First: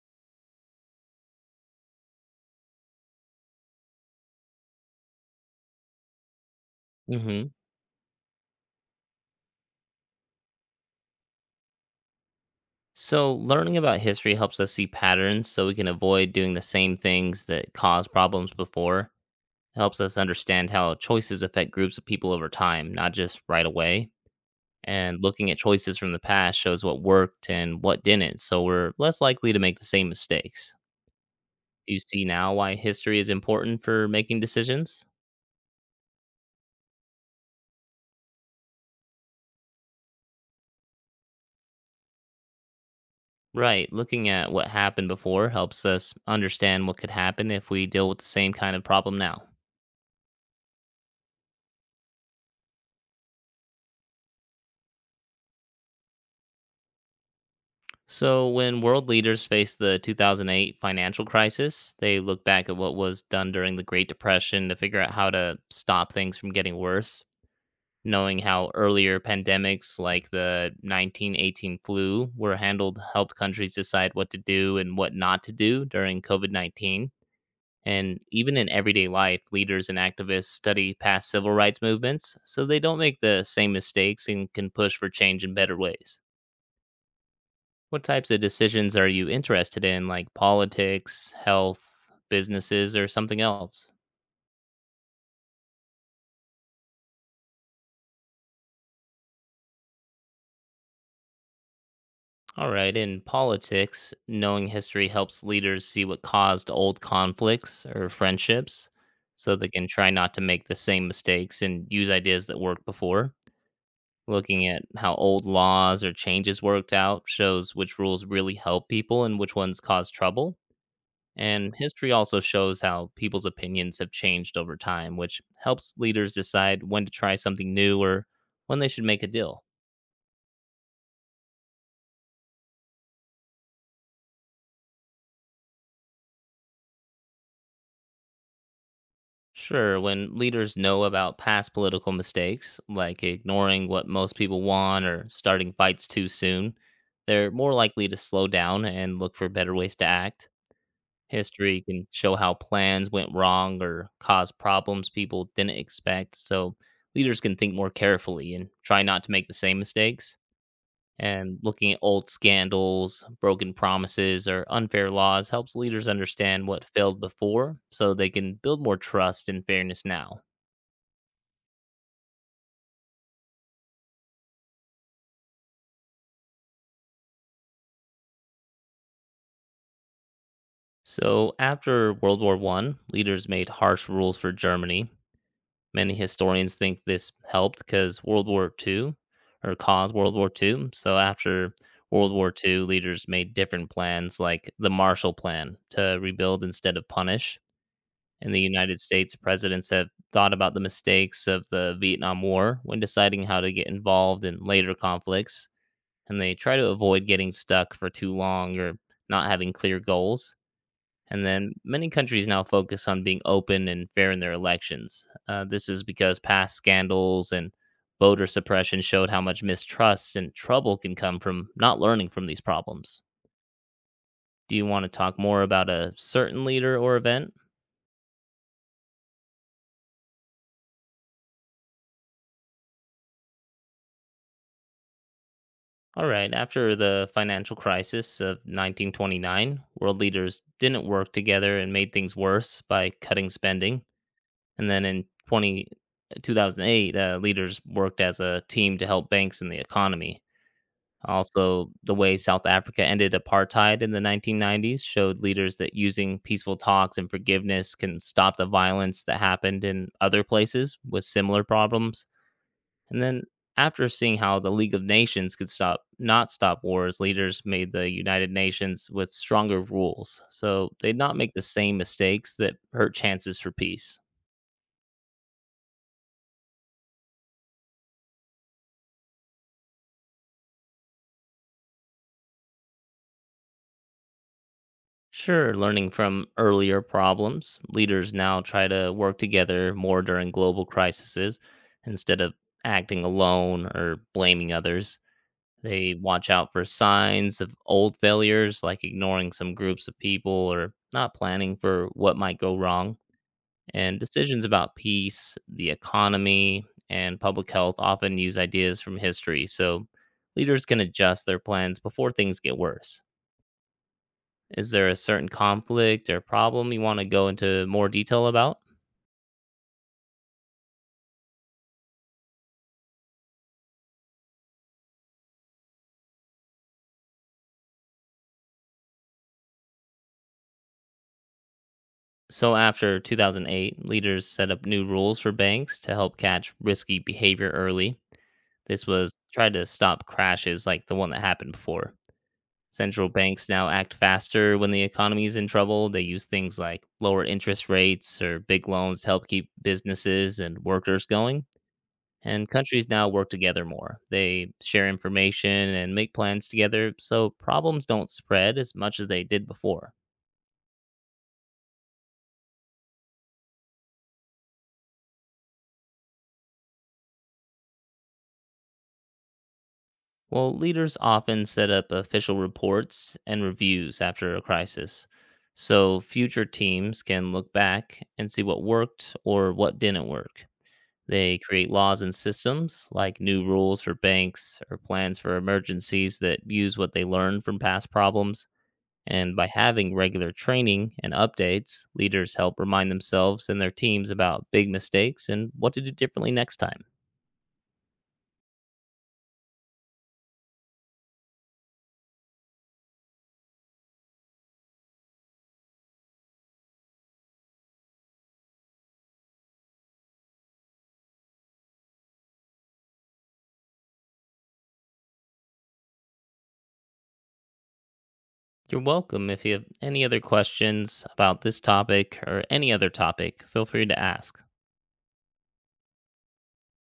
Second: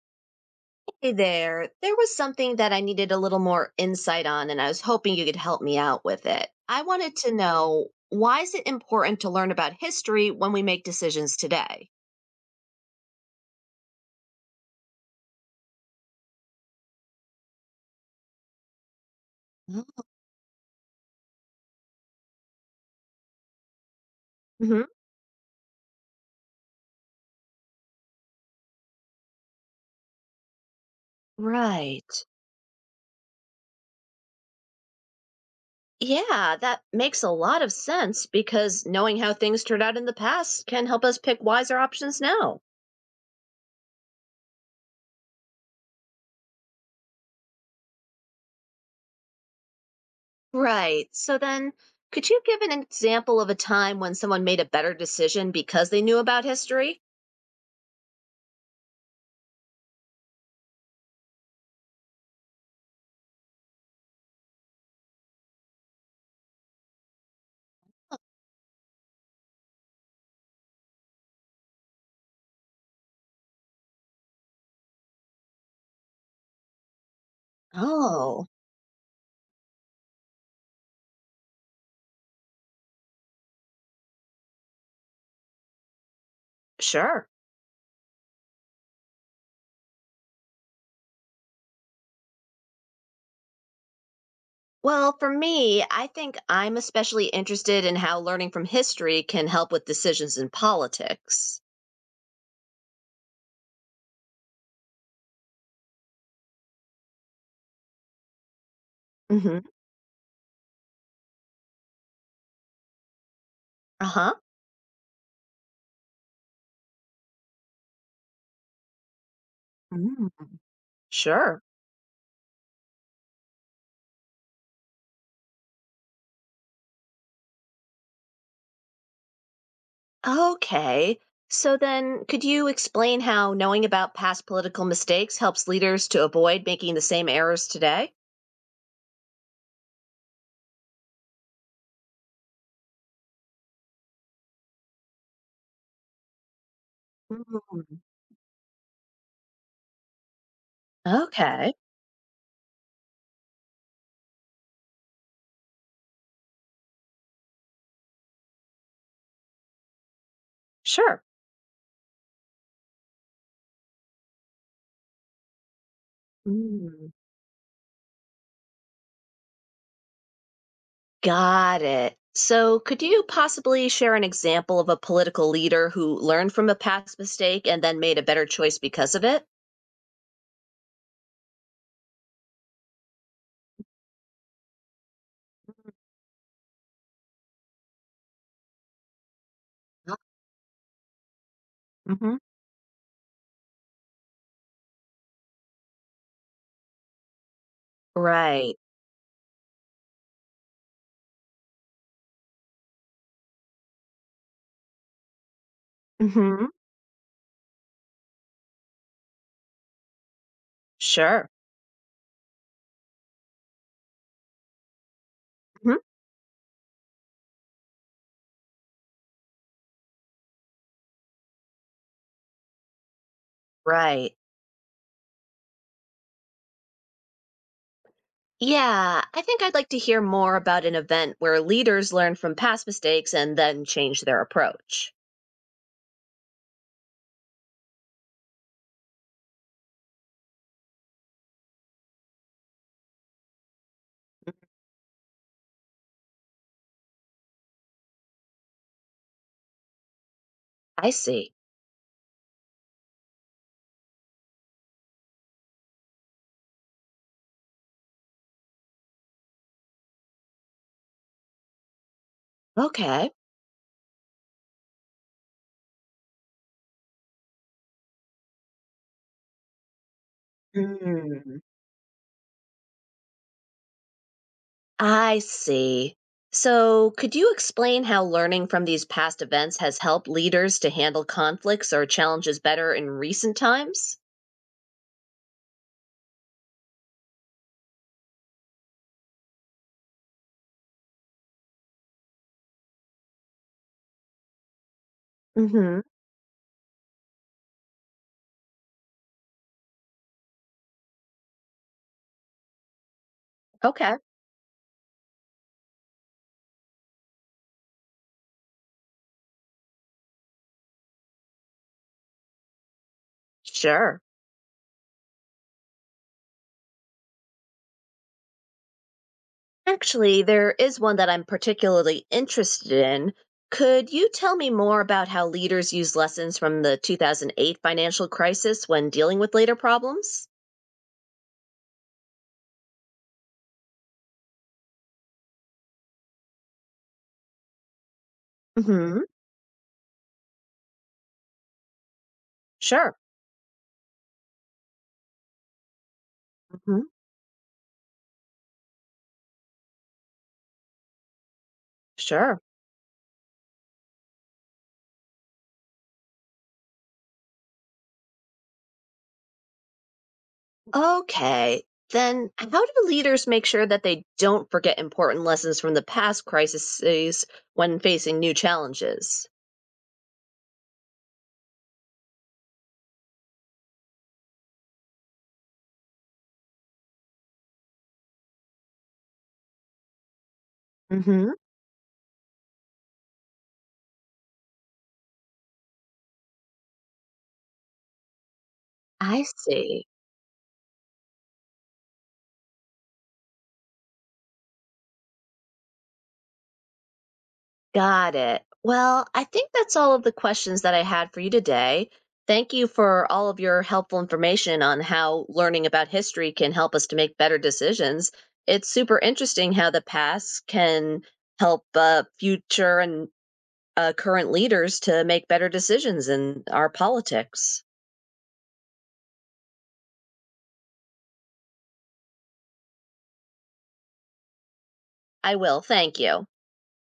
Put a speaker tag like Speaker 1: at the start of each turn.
Speaker 1: Hey there. There was something that I needed a little more insight on, and I was hoping you could help me out with it. I wanted to
Speaker 2: hmm
Speaker 1: know why is it important to learn about history when we make decisions today?
Speaker 2: So, learning about history helps us see patterns so we can avoid doing the same things that caused problems before. It helps
Speaker 1: Oh,
Speaker 2: us understand how choices affect groups of people over time, not just right away.
Speaker 1: hmm.
Speaker 2: And looking at choices from the past shows what worked and what didn't, so we're less likely to make the same mistakes. You
Speaker 1: Right.
Speaker 2: see now why history is important for making decisions?
Speaker 1: Yeah, that makes a lot of sense because knowing how things turned out in the past can help us pick wiser options now.
Speaker 2: Right, looking at what happened before helps us understand what could happen if we deal with the same kind of problem now.
Speaker 1: Right. So then, could you give an example of a time when someone made a better decision because they knew about history?
Speaker 2: So, when world leaders faced the 2008 financial crisis, they looked back at what was done during the Great Depression to figure out how to stop things from getting worse, knowing how earlier pandemics like the 1918 flu were handled helped countries decide what to do and what not to do during COVID-19. And
Speaker 1: Oh.
Speaker 2: even in everyday life, leaders and activists study past civil rights movements so they don't make the same mistakes and can push for change in better ways.
Speaker 1: Sure.
Speaker 2: What types of decisions are you interested in, like politics, health, businesses, or something else?
Speaker 1: Well, for me, I think I'm especially interested in how learning from history can help with decisions in politics.
Speaker 2: All right, in politics, knowing history helps leaders see what caused old conflicts or friendships so they
Speaker 1: Hmm.
Speaker 2: can try not to make the same mistakes and use ideas that worked before.
Speaker 1: Uh huh.
Speaker 2: Looking at how old laws or changes worked out shows which rules really help people and which ones cause
Speaker 1: Mm.
Speaker 2: trouble.
Speaker 1: Sure.
Speaker 2: And history also shows how people's opinions have changed over time, which helps leaders decide when to try something new or when they should make a deal.
Speaker 1: Okay. So then, could you explain how knowing about past political mistakes helps leaders to avoid making the same errors today?
Speaker 2: Sure, when leaders know about past political mistakes, like ignoring what most people want or starting fights too soon, they're more
Speaker 1: Mm.
Speaker 2: likely to slow down and look for better ways to act.
Speaker 1: Okay.
Speaker 2: History can show how plans went wrong or caused problems people didn't expect, so leaders can think more carefully and try not to make the same mistakes.
Speaker 1: Sure.
Speaker 2: And looking at old scandals, broken promises, or unfair laws helps leaders understand what
Speaker 1: Mm.
Speaker 2: failed before so they can build more trust and fairness now.
Speaker 1: Got it. So, could you possibly share an example of a political leader who learned from a past mistake and then made a better choice because of it?
Speaker 2: So, after World War One, leaders made harsh rules for Germany. Many historians think this helped because World War Two, or caused World War Two. So, after World
Speaker 1: Mhm.
Speaker 2: War Two, leaders made different plans like the Marshall Plan to rebuild instead of punish. In the
Speaker 1: Right.
Speaker 2: United States, presidents have thought about the mistakes of the Vietnam War when deciding how to get involved in later conflicts, and they
Speaker 1: Mhm.
Speaker 2: try to avoid getting stuck for too long or not having clear goals. And
Speaker 1: Sure.
Speaker 2: then many countries now focus on being open and fair in their elections. This
Speaker 1: Mhm.
Speaker 2: is because past scandals and voter suppression showed how much mistrust and trouble can come from not learning from these problems.
Speaker 1: Right.
Speaker 2: Do you want to talk more about a certain leader or event?
Speaker 1: Yeah, I think I'd like to hear more about an event where leaders learn from past mistakes and then change their approach.
Speaker 2: All right, after the financial crisis of 1929, world leaders didn't work together and made things worse by cutting spending. And then 2008, leaders worked as a team to help banks and the economy.
Speaker 1: I see.
Speaker 2: Also, the way South Africa ended apartheid in the 1990s showed leaders that using peaceful talks and forgiveness can stop the violence that happened in other places with similar problems. And
Speaker 1: Okay.
Speaker 2: then after seeing how the League of Nations could stop not stop wars, leaders made the United Nations with stronger rules so they'd not make
Speaker 1: Mm,
Speaker 2: the same mistakes that hurt chances for peace.
Speaker 1: I see. So, could you explain how learning from these past events has helped leaders to handle conflicts or challenges better in recent times?
Speaker 2: Sure, learning from earlier problems, leaders now try to work together more during global crises instead of acting alone or blaming others.
Speaker 1: Mhm.
Speaker 2: They watch out for signs of old failures like ignoring some groups of people or not planning for what might go wrong.
Speaker 1: Okay.
Speaker 2: And decisions about peace, the economy, and public health often use ideas from history, so leaders can adjust their plans before things get worse.
Speaker 1: Sure.
Speaker 2: Is there a certain conflict or problem you want to go into more detail about?
Speaker 1: Actually, there is one that I'm particularly interested in. Could you tell me more about how leaders use lessons from the 2008 financial crisis when dealing with later problems?
Speaker 2: So, after 2008, leaders set up new rules for banks to help catch risky behavior early. This
Speaker 1: Hmm.
Speaker 2: was tried to stop crashes like the one that happened before.
Speaker 1: Sure.
Speaker 2: Central banks now act faster when the economy is in trouble. They use things
Speaker 1: Hmm.
Speaker 2: like lower interest rates or big loans to help keep businesses and workers going.
Speaker 1: Sure.
Speaker 2: And countries now work together more. They share information and make plans together so problems don't spread as much as they did before.
Speaker 1: Okay. Then, how do leaders make sure that they don't forget important lessons from the past crises when facing new challenges?
Speaker 2: Well, leaders often set up official reports and reviews after a crisis so future teams can look back and see what worked or what didn't work.
Speaker 1: Hmm.
Speaker 2: They create laws and systems, like new rules for banks or plans for emergencies that use what they learn from past problems.
Speaker 1: I
Speaker 2: And by
Speaker 1: see.
Speaker 2: having regular training and updates, leaders help remind themselves and their teams about big mistakes and what to do differently next time.
Speaker 1: Got it. Well, I think that's all of the questions that I had for you today. Thank you for all of your helpful information on how learning about history can help us to make better decisions. It's super interesting how the past can help future and current leaders to make better decisions in our politics.
Speaker 2: You're welcome. If you have any other questions about this topic or any other topic, feel free to ask.
Speaker 1: I will. Thank you.